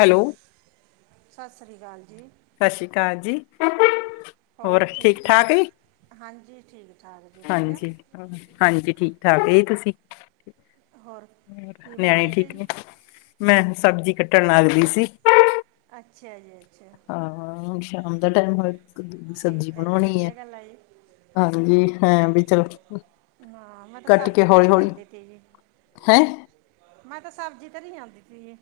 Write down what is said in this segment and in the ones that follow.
Hello ਸਤਿ ਸ੍ਰੀ ਅਕਾਲ ਜੀ। ਸਤਿ ਸ਼੍ਰੀ ਅਕਾਲ ਜੀ। ਹੋਰ ਠੀਕ ਠਾਕ ਹਾਂਜੀ ਠੀਕ ਠਾਕ ਜੀ ਵਧੀਆ ਹਾਂਜੀ, ਹਾਂਜੀ, ਠੀਕ ਠਾਕ ਏ ਤੁਸੀਂ! ਹੋਰ। ਕੀ ਬਣਾ ਨਿਆਣੇ ਰਹੇ ਤੇ ਠੀਕ ਜੀ ਨੇ, ਮੈਂ ਸਬਜ਼ੀ ਕੱਟਣ ਲੱਗਦੀ ਸੀ। ਅੱਛਾ ਜੀ। ਅੱਛਾ ਹਾਂ ਹੁਣ ਸ਼ਾਮ ਦਾ ਟਾਈਮ ਹੋ। ਕਦੂ ਦੀ ਸਬਜ਼ੀ ਠੀਕ ਜੀ ਬਣਾਉਣੀ ਹੈ। ਵਧੀਆ ਗੱਲ ਜੀ ਹਾਂਜੀ, ਹੈਂ ਬੀ ਚਲੋ, ਹਾਂ, ਮੈਂ ਤਾਂ ਕੱਟ ਕੇ ਸਬਜ਼ੀ ਹੌਲੀ ਧਰੀ ਹੌਲੀ ਜਾਂਦੀ ਤੇ ਹੀ ਹੈਂ! ਮੈਂ ਤਾਂ ਸਬਜ਼ੀ ਧਰੀ ਜਾਂਦੀ ਸੀਗੀ।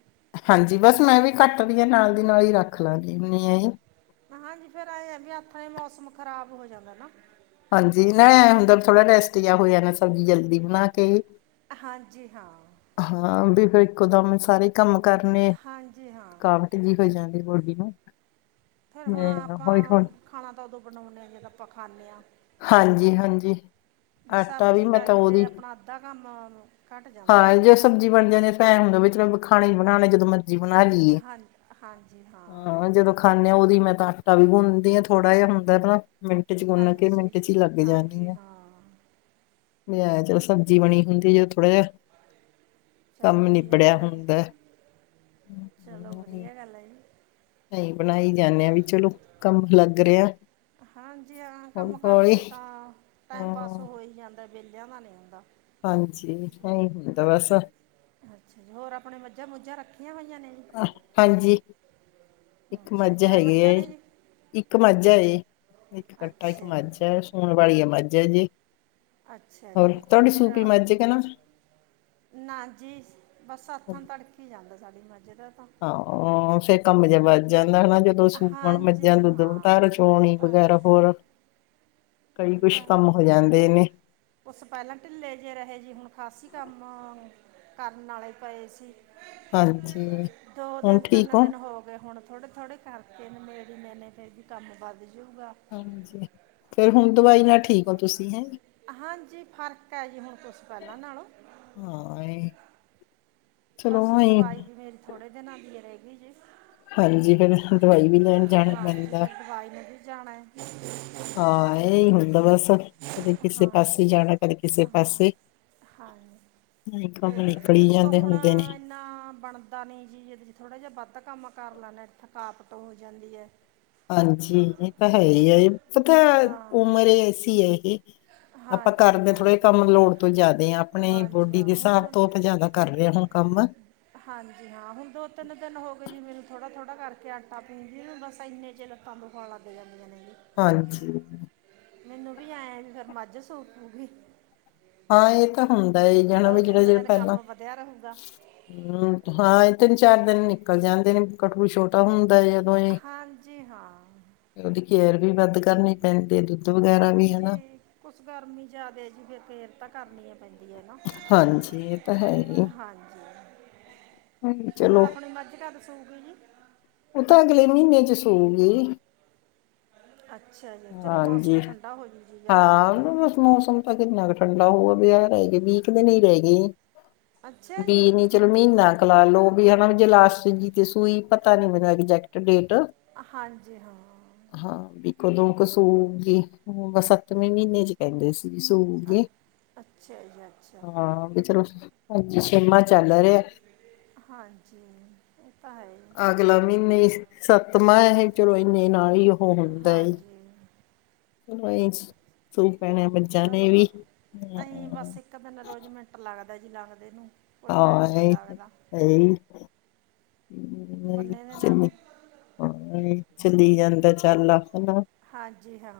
ਹਾਂਜੀ, ਬੱਸ ਮੈਂ ਵੀ ਕੱਟਦੀ ਹਾਂ ਨਾਲ ਦੀ ਨਾਲ ਹੀ ਰੱਖ ਲਾਂਗੀ ਨੀ ਏ। ਹਾਂਜੀ, ਫੇਰ ਐ ਆ ਵੀ ਆਥਨੇ ਮੌਸਮ ਖ਼ਰਾਬ ਹੋ ਜਾਂਦਾ ਨਾ। ਹਾਂਜੀ, ਨੈ ਹੁੰਦਾ ਥੋੜ੍ਹਾ ਰੈਸਟ ਜਿਹਾ ਹੋ ਜਾਂਦਾ, ਸਬਜ਼ੀ ਜਲਦੀ ਬਣਾ ਕੇ। ਹਾਂਜੀ, ਹਾਂ। ਹਾਂ। ਵੀ ਫਿਰ ਇੱਕੋ ਦਮ ਸਾਰੇ ਕੰਮ ਕਰਨੇ ਹਾਂਜੀ ਹਾਂ ਕੰਮ। ਟੀਲੀ ਹੋਈ ਜਾਂਦੀ, ਬੋਡੀ ਨੂੰ ਫਿਰ ਹੁਣ ਮੈਂ ਆਪਾਂ ਹੌਲੀ ਹੌਲੀ ਖਾਣਾ ਤਾਂ ਉਦੋਂ ਬਣਾਉਂਦੇ ਹਾਂ, ਜਦ ਆਪਾਂ ਖਾਂਦੇ ਹਾਂ। ਹਾਂਜੀ, ਹਾਂਜੀ ਆਟਾ ਵੀ ਮੈਂ ਤਾਂ ਉਹਦੀ ਏਡਾ ਕੰਮ ਹੈ। ੳਹਨੂ ਘੱਟ ਜਾਂਦਾ ਹਾਂ, ਜੇ ਸਬਜ਼ੀ ਬਣ ਜਾਂਦੀ। ਪੈਨ ਵਿਚ ਹੁੰਦਾ ਵੀ ਚਲੋ ਖਾਣਾ ਹੀ ਬਣਾਣੇ ਜਦੋਂ ਮਰ ਬਣਾ ਲਈ ਏ। ਹਾਂ ਹਾਂਜੀ ਹਾਂ ਜਦੋਂ, ਖਾਂਨੇ ਆ। ਉਦੀ ਮੈਂ ਤਾਂ ਆਟਾ ਵੀ ਗੁੰਣਦੀ ਹਾਂ, ਥੋੜਾ ਜਿਹਾ ਹੁੰਦਾ ਹੈ। ਮਿੰਟ ਚ ਗੁੰਨ ਕੇ, ਹਾਂਜੀ ਮਿੰਟ ਚ ਹੀ ਲੱਗ ਜਾਣੀ ਹਾਂਜੀ ਆ। ਹਾਂ ਨਿਆ ਚਲੋ ਸਬਜ਼ੀ ਬਣੀ ਹੁੰਦੀ ਹੈ, ਜੇ ਥੋੜਾ ਜਿਹਾ, ਚਲੋ ਕੰਮ ਵਧੀਆ ਨਿਬੜਿਆ ਗੱਲ ਹੈ ਹੁੰਦਾ। ਜੀ ਚਲੋ ਵਧੀਆ ਗੱਲ ਹੈ ਜੀ ਅਸੀਂ ਬਣਾਈ ਜਾਂਦੇ ਆ, ਵੀ ਚਲੋ ਕੰਮ ਲੱਗ ਰਿਹਾ। ਹਾਂਜੀ ਹਾਂ। ਹੌਲੀ ਕੰਮ ਹੌਲੀ ਕਰਦੇ ਤਾਂ ਟਾਈਮ ਹਾਂ ਪਾਸ ਹੋ ਹੀ ਜਾਂਦਾ, ਵਿਹਲਿਆਂ ਦਾ ਨਹੀਂ ਹੁੰਦਾ। ਹਾਂਜੀ ਨਹੀਂ ਹੁਣ ਤਾਂ ਬੱਸ। ਅੱਛਾ, ਜੀ ਹੋਰ ਆਪਣੇ ਮੱਝਾਂ ਮੁਝਾਂ ਰੱਖੀਆਂ ਹੋਈਆਂ ਨੇ। ਹਾਂਜੀ, ਇੱਕ ਅੱਛਾ ਮੱਝ ਕੈ ਹੈਗੀ ਮੱਝਾਂ ਏ। ਨੇ ਜੀ ਇੱਕ ਮੱਝ ਹੈ, ਜੀ ਇੱਕ ਕੱਟਾ, ਇੱਕ ਅੱਛਾ ਮੱਝ ਜੀ ਹੈ, ਸੂਨ ਵਾਲੀ ਮੱਝ ਹੈ ਜੀ। ਅੱਛਾ ਹੋਰ, ਜੀ ਅੱਛਾ ਤੁਹਾਡੀ ਫਿਰ ਸੂਪੀ ਮੱਝ ਕੇ ਨਾ। ਨਾ ਜੀ, ਬੱਸ ਹੱਥੋਂ ਤੜਕ ਹੀ ਜਾਂਦਾ ਸਾਡੀ ਮੱਝ ਦਾ ਤਾਂ ਹ ਹੋ ਫੇ ਕੰਮ ਜੇਹਾ ਵਦ ਜਾਂਦਾ ਨਾ ਜੇ। ਦੋ ਸੂਪਣ ਹਾਂਜੀ ਮੱਜਾਂ ਦੁੱਧ, ਘਰ ਹਾਂ ਇਹ ਚੋਣੀ ਤਾਂ ਹੈ ਵਗੈਰਾ ਹੋਰ, ਕਈ ਇਹ ਕੁਛ ਤਾਂ ਕੰਮ, ਹੈ ਹੋ ਜਾਂਦੇ ਨੇ। ਉਸ ਪਹਿਲਾਂ ਢਿੱਲੇ ਜਿਹੇ ਰਹੇ ਜੀ। ਹੁਣ ਖਾਸੀ ਕੰਮ ਕਰਨ ਵਾਲੇ ਪਏ ਸੀ। ਹਾਂਜੀ ਦੋ ਹੁਣ ਦਿਨ, ਠੀਕ ਤਿੰਨ ਦਿਨ ਹੋ ਗਏ। ਹੁਣ ਥੋੜੇ- ਥੋੜੇ, ਕਰਕੇ ਮੇਰੀ ਮੈਨੇ ਫਿਰ ਵੀ ਕੰਮ ਵੱਧ ਜੂਗਾ। ਹਾਂਜੀ, ਫਿਰ ਹੁਣ ਦਵਾਈ ਨਾਲ ਠੀਕ ਹੋ। ਤੁਸੀਂ ਹੈਂ! ਹਾਂਜੀ, ਫ਼ਰਕ ਹੈ ਜੀ ਹੁਣ ਕੁਝ ਪਹਿਲਾਂ ਨਾਲੋਂ। ਹਾਂ ਇਹ। ਚਲੋ ਬੱਸ, ਆਈ ਦਵਾਈ ਵੀ ਮੇਰੀ ਥੋੜ੍ਹੇ ਦਿਨਾਂ ਦੀ ਰਹ ਗਈ ਜੇ। ਹਾਂਜੀ, ਫੇਰ ਦਵਾਈ ਵੀ ਲੈਣ ਜਾਣਾ ਹਾਂਜੀ ਪੈਂਦਾ। ਫਿਰ ਦਵਾਈ ਨੇ ਵੀ ਜਾਣਾ ਹੈ ਹਾਂ ਇਹੀ ਹ ਹਾਂ, ਬਸ। [inaudible] ਕਿਸੇ ਹਾਂਜੀ, ਪਾਸੇ ਜਾਣਾ ਕਦੇ ਕਿਸੇ ਹਾਂ! ਪਾਸੇ ਹਾਂਜੀ, ਤੇ ਕੰਮ ਨਿਕਲ ਹੀ ਇੱਕ ਜਾਂਦੇ ਹੁਣ ਹੁੰਦੇ ਨੇ। ਨਾ ਬਣਦਾ ਨੀ ਜੀ ਜਿਸ ਦਿਨ ਥੋੜ੍ਹਾ ਜਈ ਵੱਧ ਕੰਮ ਕਰ ਲੈਂਦੇ ਆ ਤਾਂ ਥਕਾਵਟ ਹੋ ਜਾਂਦੀ ਐ। ਹਾਂਜੀ, ਏ ਤਾਂ ਹੈ ਈ ਏ, ਪਤਾ ਹਾਂ ਉਮਰ ਈ ਐਸੀ ਏਹ। ਆਪਾਂ ਹਾਂਜੀ ਕਰਦੇ ਹਾਂ ਥੋੜ੍ਹਾ ਜਏਆ ਕੰਮ ਲੋੜ ਤੋਂ ਜਾਦੇ ਆ ਆਪਣੇ ਹਾਂਜੀ ਬਾਡੀ ਹਾਂ ਦੀ ਹੁਣ ਸਾਬ ਤੋ ਅਸੀਂ ਜਾਦਾ ਕਰ ਰਹੇ ਆ ਹੁਣ ਕੰਮ ਹਾਂਜੀ ਹਾਂ ਹੁਣ ਦੋ-ਤਿੰਨ ਦਿਨ ਹੋ ਗਏ ਜੀ ਮੈਨੂੰ ਥੋੜ੍ਹਾ-ਥੋੜ੍ਹਾ ਕਰਕੇ ਆਟਾ ਪੀਂਦੀ ਨੂੰ ਬਸ ਏਨੇ ਚਿਰ ਸਾਨੂੰ ਬਾਲਾ ਤੇ ਲੱਗ ਜਾਂਦੀਆਂ ਜੀ। ਹਾਂਜੀ। ਮੈਨੂੰ ਵੀ ਐ ਫੇਰ ਮੱਝ ਸੂ ਪੂਗੀ। ਹਾਂ, ਏਹ ਤਾਂ ਹੁੰਦਾ ਈ ਆ ਜਾਣਾ ਦੋ ਵੀ ਤਿੰਨ ਜੇੜਾ-ਜੇੜਾ ਦਿਨ ਪੈਲਾਂ ਕੰਮ ਵਧਿਆ ਰਹੂਗਾ ਹਾਂ ਏ ਤਿੰਨ-ਚਾਰ ਦਿਨ ਨਿਕਲ ਜਾਂਦੇ ਨੇ ਕੱਠੂ ਛੋਟਾ ਹੁੰਦਾ ਆ। ਹਾਂਜੀ ਹਾਂ। ਓਦੀ ਕੇਅਰ ਵੀ ਵੱਧ ਕਰਨੀ ਪੈਂਦੀ ਐ ਦੁੱਧ ਵਗੈਰਾ ਵੀ ਹੈਨਾ। ਕੁਝ ਗਰਮੀ ਜਾਦਾ ਸੀ ਤੇ ਫੇਰ ਤਾਂ ਕਰਨੀ ਏ ਪੈਂਦੀ ਏ ਨਾ, ਹਾਂਜੀ ਇਹ ਤਾਂ ਹੈ ਹੀ ਹਾਂਜੀ। ਹਮ, ਹੋਰ ਚਲੋ ਆਪਣੀ ਮਰਜ਼ੀ ਤੂੰ ਦਾ ਸੂਟ ਲੀ। ਓ ਤਾਂ ਅਗਲੇ ਮੀਨੇ ਚ ਸੂਗੀ। ਅੱਛਾ ਜੀ, ਚਲੋ ਮੌਸਮ ਹਾਂਜੀ ਠੰਢਾ ਹੋ ਜਾਊ ਜੀ ਜਾਦਾ ਨੀ ਤਾਂ ਮੌਸਮ ਤਾਂ ਕਿੰਨਾ ਕੁ ਠੰਢਾ ਹੋਊਗਾ ਵਿਆਹ ਰੈ ਗਏ ਵੀ ਕ ਦਿਨ ਈ ਰੈ ਗਏ ਅੱਛਾ ਜੀ ਵੀਰ ਨੀ ਚਲੋ ਮੀਨਾ ਕ ਲਾਲੋ ਵੀ ਹੈਨਾ ਜੇ ਲਾਸਟ ਜੀ ਤੇ ਸੂਈ ਪਤਾ ਨੀ, ਮੈਨੂੰ ਹੈਗੀ ਐਗਜ਼ੈਕਟ ਡੇਟ ਹਾਂਜੀ, ਹਾਂ। ਹਾਂ ਵੀ ਕਦੋਂ ਕੁ ਸੂਗੀ, ਸੱਤਵੇਂ ਮੀਨੇ ਚ ਕੈਂਦੇ ਸੀ। ਸੂਗੀ ਅ- ਅੱਛਾ ਜੀ ਅੱਛਾ ਹਾਂ ਬਈ ਚਲੋ ਹਾਂਜੀ, ਛੇਮਾਂ ਚੱਲ ਰੈਯਾ। ਹਾਂਜੀ, ਓਹ ਤਾਂ ਹੈ ਈ ਏ। ਅਗਲਾ ਮਹੀਨੇ ਸੱਤਮਾ ਐ, ਚਲੋ ਏਨੇ ਨਾਲ ਈ ਓ ਹੁੰਦਾ ਏ। ਹਾਂਜੀ ਚਲੋ ਏ ਈ ਸੂ ਪੈਣੇ ਬੱਚਿਆਂ ਨੇ ਵੀ ਤਾਂ ਫਿਰ ਰੋਜ਼ ਮਿੰਟ ਲੱਗਦਾ ਜੀ ਲਾਂਗਦੇ ਨੂੰ। ਕੋਈ ਹਾਂ ਟਾਈਮ ਨਹੀਂ ਏ ਈ, ਲੱਗਦਾ ਹੈ ਈ, ਏ ਈ, ਬੰਨੇ ਦੇ ਨਾਂ ਸਿੰਮੀ ਨੂੰ ਹਾਂ ਏ ਈ, ਚਲੀ ਜਾਂਦਾ ਚੱਲ ਆ ਹੈਨਾ ਹਾਂਜੀ ਹਾਂ।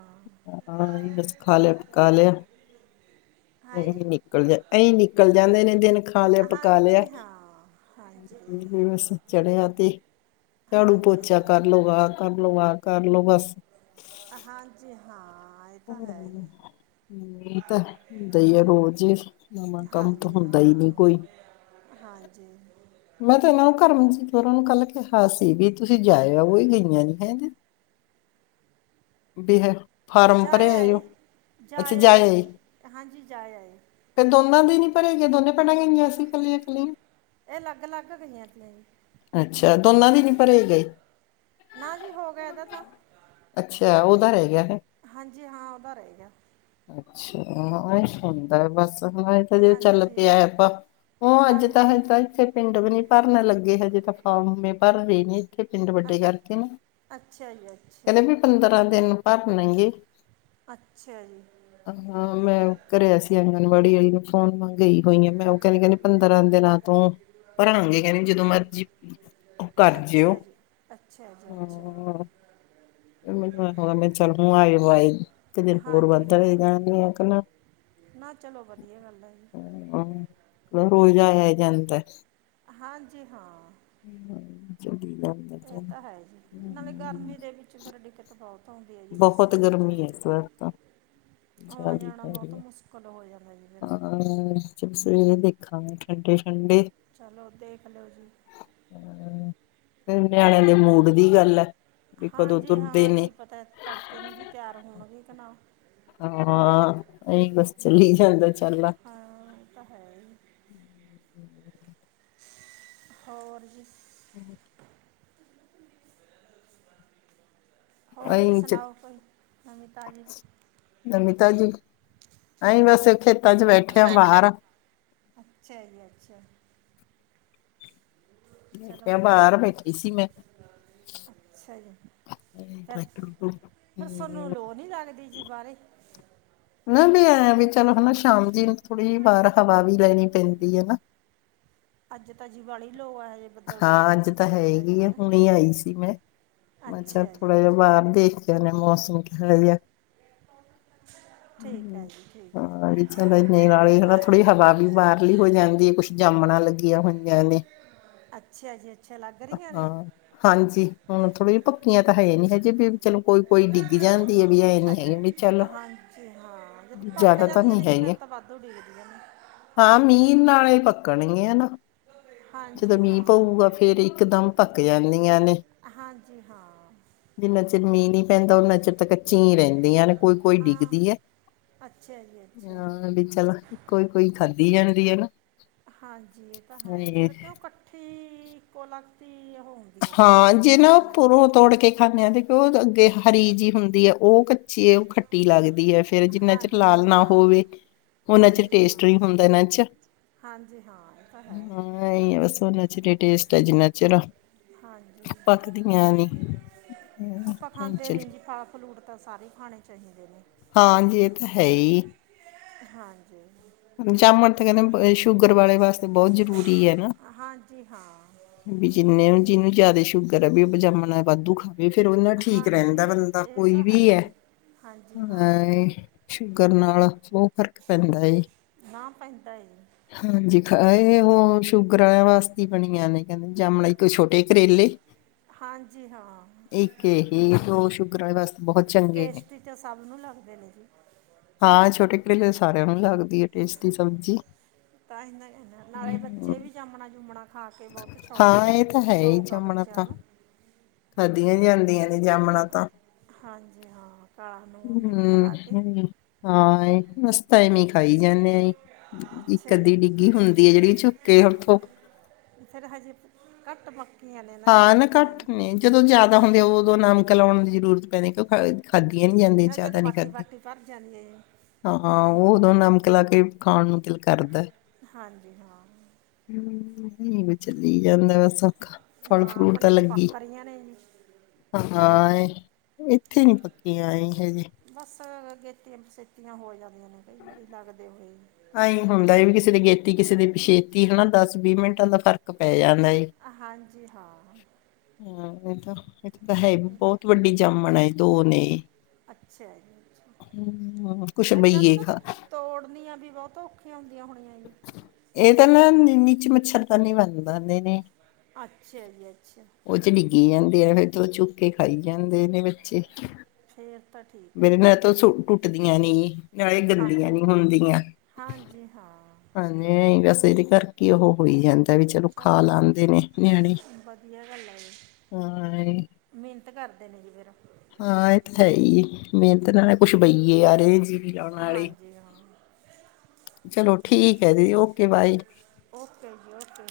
ਹਾਂ ਏ ਈ ਬਸ ਖਾ ਲਯਾ ਪਕਾ ਲਯਾ। ਏ ਹੈ ਜੀ ਈ ਨਿਕਲ ਜਾ ਏ ਈ ਨਿਕਲ ਜਾਂਦੇ ਨੇ ਦਿਨ ਖਾ ਲਯਾ ਪਕਾ ਲਯਾ, ਹਾਂਜੀ ਹਾਂ ਹਾਂਜੀ ਏ ਈ ਬਸ ਚੜਿਆ ਤੇ ਝਾੜੂ ਹਾਂਜੀ ਪੋਚਾ ਹਾਂ ਕਰ ਲੋ ਆ ਕਰਲੋ ਆ ਕਰਲੋ ਬਸ ਹਾਂਜੀ ਹਾਂ ਏਹ ਤਾਂ ਹੈ ਈ ਐ। ਮੀਤ ਦੇਈਏ ਰੋਜ਼ ਨਵਾਂ ਕੰਮ ਤਾਂ ਹਾਂਜੀ ਹੁੰਦਾ ਈ ਹਾਂ ਨੀ ਕੋਈ ਹਾਂਜੀ। ਮੈਂ ਤਾਂ ਏਨਾਂ ਨੂੰ ਕਰਮਜੀਤ ਹੋਰਾਂ ਨੂੰ ਕੱਲ ਕੇਹਾ ਸੀ ਵੀ ਤੁਸੀਂ ਜਾ ਆਓ ਏਹ ਗਈਆਂ ਨੀ ਹੈ ਦੀ ਬੇ ਹੈ ਫਾਰਮ ਜਾ ਭਰਿਆ ਏ ਆਏ, ਉਹ ਜਾ ਅੱਛਾ ਆਏ ਜੀ, ਹਾਂਜੀ ਜਾ ਆਏ। ਤੇ ਦੋਨਾਂ ਦੇ ਨੀ ਪਰੇ ਗਏ ਦੋਨੇ ਪੈਣਾਂ ਗਈਆਂ ਸੀ ਇਕੱਲੀਆਂ-ਇਕਲੀਆਂ? ਏ ਲੱਗ-ਲੱਗ ਗਈਆਂ ਸੀ ਜੀ। ਅੱਛਾ ਦੋਨਾਂ ਦੀ ਨੀ ਪਰੇ ਗਏ। ਨਾ ਜੀ ਹੋ ਗਿਆ ਇਹਦਾ ਤਾਂ ਅੱਛਾ ਓਦਾ ਰੈਅ ਗਯਾ ਹੈ। ਹਾਂਜੀ ਹਾਂ ਓ ਰੈਅ ਗਯਾ। ਅੱਛਾ, ਇੰਜ ਹੁੰਦਾ ਏ ਬਸ। ਇਹ ਤਾਂ ਜ ਚੱਲ ਹਾਂਜੀ ਪਿਆ ਆਪਾਂ ਉ ਅੱਜ ਤਕ ਹਾਂਜੀ ਅਜੇ ਤਕ। ਪਿੰਡ ਵੀ ਨੀ ਭਰਨ ਲੱਗੇ ਹਜੇ ਤਾਂ ਫਾਰਮ ਮੈ ਭਰ ਰੀ ਨੀ। ਵੇ ਪਿੰਡ ਅ ਵੱਡੇ ਕਰਕੇ ਨਾ, ਅੱਛਾ ਜੀ ਅੱਛਾ ਕਹਿੰਦੇ ਵੀ ਪੰਦਰਾਂ ਦਿਨ ਭਰਨ ਗੇ। ਅੱਛਾ ਜੀ। ਹਾਂ, ਮੈਂ ਕਰਿਆ ਸੀ ਆਂਗਨਵਾੜੀ ਵਾਲੀ ਨੂੰ। ਫੋਮ ਮੰਗਈ ਹੋਈ ਆ ਮੈਂ ਉਹ ਕਹਿੰਦੀ-ਕਹਿੰਦੀ ਪੰਦਰਾਂ ਦਿਨਾਂ ਤੋਂ ਭਰਣਗੇ ਕਹਿੰਦੀ ਜਦੋਂ ਮਰਜ਼ੀ ਅੱਛਾ ਜੀ-ਅੱਛਾ ਜੀ, ਅੱਛਾ। ਹਾਂ ਮੈਨੂੰ ਚੱਲ ਹੁ ਆਏ-ਆਏ, ਇੱਕ ਦਿਨ ਹੋਰ ਹਾਂਜੀ ਵੱਧ ਹਾਂ ਜਾਂਦੇ ਆ। ਨਾ ਚਲੋ, ਵਧੀਆ ਗੱਲ ਹੈ ਜੀ। ਰੋਜ਼ ਆਇਆ ਜਾਂਦਾ। ਹਾਂਜੀ ਹਾਂ। ਹੂੰ, ਜੋ [unintelligible] ਇਹ ਤਾਂ ਹੈ ਜੀ, ਨਾਲੇ ਗਰਮੀ ਦੇ ਵਿੱਚ ਫਿਰ ਦਿੱਕਤ ਬਹੁਤ ਉਂਦੀ ਹੈ ਜੀ, ਬਹੁਤ ਬੱਸਾਂ ਵਿੱਚ। ਗਰਮੀ ਹੈ ਇਸ ਵਾਰ ਤਾਂ ਜ਼ਿਆਦਾ ਆਉਣਾ-ਜਾਣਾ ਪੈ ਬਹੁਤ ਰਹੀ ਹੈ ਮੁਸ਼ਕਿਲ ਹੋ ਜਾਂਦਾ ਜੀ ਮੇਰ। ਹਾਂ, ਚਲ ਸਵੇਰੇ ਦੇਖਾਂਗੇ ਠੰਡੇ-ਠੰਡੇ। ਚਲੋ, ਦੇਖ ਲੋਓ ਜੀ। ਹੂੰ, ਫੇਰ ਨਿਆਣਿਆਂ ਦੇ ਮੂਡ ਦੀ ਗੱਲ ਹੈ। ਵੀ ਕਦੋਂ ਤੁਰਦੇ ਹਾਂਜੀ-ਹਾਂ, ਨੇ ਕੀ ਪਤਾ ਤੜਕੇ ਨੂੰ ਵੀ ਤਿਆਰ ਹੋਣਗੇ ਕਿ ਨਾਂ? ਹਾਂ, ਅਹੀ ਬਸ, ਚੱਲੀ ਜਾਂਦਾ ਚਾਲਾ। ਹਾਂ, ਉਹ ਤਾ ਹੈਹੀ। ਹੋਰ ਜੀ? ਹੂੰ [unintelligible] ਹੋਰ ਅਹੀਂ ਜੀ, ਸੁਣਾਓ ਕੋਈ ਨਵੀ-ਤਾਜੀ ਜੀ। ਨਵੀ-ਤਾਜੀ। ਨਹੀਂ ਵੈਸੇ ਇਹਥੇ 'ਚ ਵੇਖਿਆ, ਅੱਛਾ ਜੀ ਅੱਛਾ। ਚਲੋ ਦੇਖਿਆ, ਬਾਹਰ ਬੈਠੀ ਸੀ ਮੈਂ। ਅੱਛਾ ਜੀ। ਵਾਹਿਗੁਰੂ [unintelligible] ਨੀ ਲੱਗਦੀ ਜੀ, ਬਾਹਰੇ? ਨਾ ਵੀ ਐਂ ਵੀ ਚਲ ਹਨਾ ਸ਼ਾਮ ਜ ਥੋੜ੍ਹੀ ਜਿਹੀ ਬਾਹਾਰ ਹਵਾ ਵੀ ਲੈਣੀ ਪੈਂਦੀ ਹੈ ਨਾ। ਅੱਜ ਤਾਂ ਜੀ ਬੜੀ ਲੋ ਹੈੋਜੇ। ਹਾਂ, ਅੱਜ ਤਾਂ ਹੈਗੀ ਆ, ਹੁਣੇ ਆਈ ਸੀ ਮੈਂ, ਅਛਾ ਅੱਛਾ ਜੀ ਥੋੜਾ ਜਿਹਾ ਅੱਛਾ ਬਾਹਰ ਦੇ ਤੇ ਮੌਸਮ ਕਿਹੋ ਜਾ, ਠੀਕ ਹੈ ਜੀ ਠੀਕ ਹੈ ਹਾਂ ਇਹ ਵੀ ਚਲੋੇ, ਨਾਲੇ ਹਵਾ ਥੋੜ੍ਹੀ ਹਵਾ ਵੀ ਬਾਹਰਲੀ ਹੋ ਜਾਂਦੀ ਹੈ, ਕੁੱਝ ਜੰਮਣਾ ਲੱਗੀਆਂ ਹੋਈਆਂ ਨੇ। ਅੱਛਾ ਜੀ, ਅ ਹਾਂ ਹਾਂਜੀ, ਹੁਣ ਥੋੜੀਆਂ ਜਿਹੀ ਪੱਕੀਆਂ ਤਾਂ ਹੈ ਨੀ ਹਜੇ ਵੀ ਚਲੋ, ਕੋਈ-ਕੋਈ ਡਿੱਗੀ ਜਾਂਦੀ ਹੈ ਵੀ, ਐਨੀ ਹੈਗੀ ਅੱਛ- ਵੀ ਚੱਲ ਹਾਂਜੀ ਹਾਂ ਜਦੋਂ ਪੱਕ ਜਿਆਦਾ ਤਾਂ ਜਾਂਦੀਆਂ ਨਹੀਂ ਨੇ ਜੀ ਫਿਰ ਹੈਗੇ। ਤਾਂ ਵਾਧੂ ਡਿੱਗਦੀਆਂ ਨੇ। ਹਾਂ, ਮੀਂਹ ਨਾਲ ਹੀ ਪੱਕਣਗੀਆਂ ਨਾ। ਜਦੋਂ ਹਾਂਜੀ ਮੀਂਹ ਪਊਗਾ ਹਾਂ ਫੇਰ, ਇਕ ਦਮ ਪੱਕ ਜਾਂਦੀਆਂ ਨੇ। ਹਾਂਜੀ ਹਾਂ ਜਿੰਨਾ ਚਿਰ ਮੀਂਹ ਨਹੀਂ ਪੈਂਦਾ, ਉਹਨਾ ਚਿਰ ਤਾਂ ਕੱਚੀਂ ਰਹਿੰਦੀਆਂ ਨੇ ਕੋਈ-ਕੋਈ ਹਾਂ ਡਿੱਗਦੀਆਂ। ਅੱਛਾ ਜੀ ਅੱਛਾ ਹਾਂ, ਵੀ ਚੱਲ ਕੋਈ-ਕੋਈ ਖਾਧੀ ਜਾਂਦੀ ਐ ਨਾ? ਹਾਂਜੀ! ਇਹ ਤਾਂ ਹੈ ਫ਼ੇਰ, ਕਿਉਂ ਕੱਠੀ ਇੱਕੋ ਲਖ਼ਤੀ ਓਹ ਹੁ ਹਾਂ, ਜੇ ਨਾ ਉਪਰੋਂ ਤੋੜ ਕੇ ਖਾਂਨੇ ਆਂ ਤੇ ਉਹ ਅੱਗੇ ਹਰੀ ਜੀ ਹੁੰਦੀ ਆ ਓ ਕੱ ਚੀ ਓ ਖੱਟੀ ਲੱਗਦੀ ਐ ਫ਼ੇਰ ਜਿੰਨਾ ਚਿਰ ਹਾਂਜੀ ਲਾਲ ਨਾ ਹਾਂ ਹੋਵੇ ਉਹਨਾਂ ਚਿਰ ਹਾਂਜੀ ਹਾਂ ਟੇਸਟ ਵੀ ਹੁੰਦਾ ਇਹਨਾਂ 'ਚ, ਹਾਂਜੀ ਹਾਂ ਇਹ ਤਾਂ ਹੈ ਹੂੰ! ਹਾਂ ਐਈਂ ਆ ਬਸ ਓਹਨਾਂ ਚਿਰ ਟੇਸਟ ਆ ਜਿਹਨਾਂ ਚਿਰ ਹਾਂਜ ਪੱਕਦੀਆਂ ਨੇ, ਆਪਾਂ ਹੂੰ ਖਾਂਦੇ ਚੱਲ। ਨਹੀਂ ਜੀ ਫਲ ਫਲੂਟ ਤਾਂ ਸਾਰੇ ਖਾਣੇ ਚਹੀਂਦੇ ਨੇ। ਹਾਂਯੀ, ਇਹ ਤਾਂ ਹੈ ਈ। ਹਾਂਜੀ! ਜਾਮਣ ਤਾਂ ਕਹਿੰਦੇ ਬ-ਸ਼ੂਗਰ ਵਾਲੇ ਵਾਸਤੇ ਬਹੁਤ ਜ਼ਰੂਰੀ ਐ ਨਾ। ਹਾਂਜੀ ਹਾਂ ਵੀ ਜਿੰਨੇ ਜਿਹਨੂੰ ਜਾਦੇ ਸ਼ੂਗਰ ਐ ਬੀ ਜਾਮਣਾਂ ਬਾਧੂ ਖਾਵ ਵੀ ਫ਼ੇਰ ਬੰਦਾ ਠੀਕ ਹਾਂਜੀ ਰਹਿੰਦਾ ਬੰਦਾ, ਇਹ ਕੋਈ ਤਾਂ ਹੈ ਵੀ ਐ। ਜੀ ਹਾਂਜੀ ਹਾਂ ਆਏ! ਸ਼ੂਗਰ ਨਾਲ਼ ਬਹੁਤ ਫ਼ਰਕ ਪੈਂਦਾ ਏ। ਬਾਂ ਪੈਂਦਾ ਏ। ਹਾਂਜੀ! ਖਾਏਏ ਓ ਸ਼ੂਗਰਾਂ ਵਾਸਤੀ ਬਣੀਆਂ ਨੇ ਕਹਿੰਦੇ ਜਾਮਣਾਂ, ਇੱਕ ਛੋਟੇ ਕਰੇਲੇ। [unintelligible] ਹਾਂਜੀ ਹਾਂ! ਇੱਕ ਇਹ ਓ-ਸ਼ੂਗਰ ਆਲੇ ਵਾਸਤੇ ਬਹੁਤ ਚੰਗ ਟੇਸਟੀ ਤਾਂ ਸਭ ਨੂੰ ਲੱਗਦੇ ਨੇ ਜੀ। ਹਾਂ! ਛੋਟੇ ਕਰੇਲੇ ਸਾਰਿਆਂ ਨੂੰ ਲੱਗਦੀ ਐ ਟੇਸਟੀ ਸਬਜ਼ੀ। ਤਾਂਹੀ ਮੈਂ ਇਨਾ, ਨਾਲੇ਼ ਬੱਚੇ ਹਮ, ਵੀ ਜਾਂਮਣਾ-ਜੁਂਮਣਾ ਖਾ ਕੇ ਬਹੁਤ ਛੌਂਕ ਹਾਂ ਇਹ ਤਾਂ ਹੈ ਛੌਂਕ ਆ ਬੱਚਿਆਂ ਨੂੰ। ਖਾਦੀਆਂ ਜਾਂਦੀਆਂ ਨੇ ਜਾਮਣਾ ਤਾਂ। ਹਾਂਜੀ ਹਾਂ! ਕਾਲਾ ਨੂੰਨ ਨਮਕ ਲਾ ਹਮ ਕੇ। ਹਮ, ਹਾਂ ਏ ਅਸੀਂ ਤਾਂ ਐਵੀਂ ਖਾਈ ਜਾਂਨੇ ਆ ਜੀ। ਅੱਛਾ ਜੀ ਇੱਕ-ਅੱਧੀ ਡਿੱਗੀ ਹੁੰਦੀ ਐ ਜਿਹੜੀ ਚੁੱਕੇ ਉੱਥੋਂ ਫ਼ੇਰ ਹਜੇ ਘੱਟ ਪੱਕੀਆਂ ਨੇ ਨਾ ਜੀ ਪੱਕੀਆਂ ਨੇ। ਜਦੋਂ ਜਾਦਾ ਹੁੰਦੀਆਂ ਉਦੋਂ ਨਮਕ ਲਾਉਣ ਦੀ ਜ਼ਰੂਰਤ ਪੈਂਦੀ, ਕਿਉਂ ਖੲ ਖਾਧੀਆਂ ਨੀ ਜਾਂਦੀਆਂ ਕਿਆ ਜਦ ਜਾਦਾ ਨੀ ਬਾਟੀ ਖਾਧੇ ਬਾਟੀ ਭਰ ਜਾਂਦੀ ਹੈ ਜੀ ਹਾਂ! ਉਹ ਉਦੋਂ ਨਮਕ ਲਾ ਕੇ ਖਾਣ ਨੂੰ ਦਿਲ ਕਰਦਾ। ਹਾਂਜੀ ਹਾਂ ਹ ਜਿਵੇਂ ਚੱਲੀ ਜਾਂਦਾ ਵਾ ਸੌਖਾ। ਹਾਂ! ਆਪਣੇ ਤਾਂ ਪੱਕ ਰਈਆਂ ਨੇ ਜੀ। ਹਾਂ ਏ! ਇੱਥੇ ਨੀ ਪੱਕੀਆਂ ਹ ਹਜੇ। ਬਸ! ਗੇਤੀਆਂ-ਸੇਤੀਆਂ ਹੋ ਜਾਂਦੀਆਂ ਨੇ ਕਈ ਵਾਰੀ ਲੱਗਦੇ ਹੋਏ। ਐਈਂ ਹੁੰਦਾ ਏ ਵੀ ਕਿਸੇ ਦੇ ਗੇਤੀ ਕਿਸੇ ਦੇ ਪਿਛੇਤੀ ਹਨਾ, ਦਸ-ਵੀਹ ਮਿੰਟਾਂ ਦਾ ਫ਼ਰਕ ਪੈ ਜਾਂਦਾ ਏ? ਹਾਂਜੀ ਹਾਂ! ਹੂੰ ਇਹ ਤਾਂ ਇਹਥ ਤਾਂ ਹੈ ਵੀ ਬਹੁਤ ਵੱਡੀ ਜਾਮਣ ਏ ਦੋ ਨੇ। ਅੱਛਿਆ ਜੀ ਅੱਛਾ! ਹਮ, ਕੁਛ ਫ ਮੈਂ ਤੇ ਬਈਏ ਤਾਂ ਖਾ ਤੋੜਨੀਆਂ ਵੀ ਬਹੁਤ ਔਖ ਖੀਆਂ ਹੁੰਦੀਆਂ ਹੋਣੀਆਂ ਜੀ? ਇਹ ਤਾਂ ਨਾ ਨੀ-ਨੀਚ ਮੱਛਰਦਾਨੀ ਬੰਨ ਦੰਦੇ ਨੇ। ਅੱਛਿਆ ਜੀ ਅੱਛਿਆ! ਉਹ 'ਚ ਡਿੱਗੀ ਜਾਂਦੀਆਂ ਨੇ ਤੇ ਓ ਚੁੱਕੇ ਖਾਈ ਜਾਂਦੇ ਨੇ ਬੱਚੇ। ਫ਼ੇਰ ਤਾਂ ਠੀਕ ਆ ਜੀ। ਤੋ ਸੂ ਟੁੱਟਦੀਆਂ ਨੀ, ਨਾਲੇ ਹਾਂ ਗੰਦੀਆਂ ਨੀ ਹੁੰਦੀਆਂ ਹਾਂ ਨਈ ਬਸ ਇਹਦੇ ਕਰਕੇ ਉਹੋ ਹੋਈ ਜਾਂਦਾ। ਮੈ ਵੀ ਚਲੋ ਖਾ ਲਉਦੇ ਨੇ ਨਿਆਣੇ ਹਾਂ ਇਹ- ਮਿਨਤ ਕਰਦੇ ਨਾ ਫਿਰ ਜੀ ਓ ਹਾਂ ਇਹ ਤਾਂ ਹੈ ਈ ਏ ਮੇਨਤ ਨਾਲ ਨਾ ਕੁਛ ਬਈਏ ਆ ਰੇ ਆ ਜੀ ਯਾਨ ਆਲੇ, ਹਾਂਜੀ ਹਾਂ ਚਲੋ ਠੀਕ ਐ ਦੀਦੀ ਓਕੇ ਬਾਏ। ਓਕੇ ਜੀ ਓਕੇ।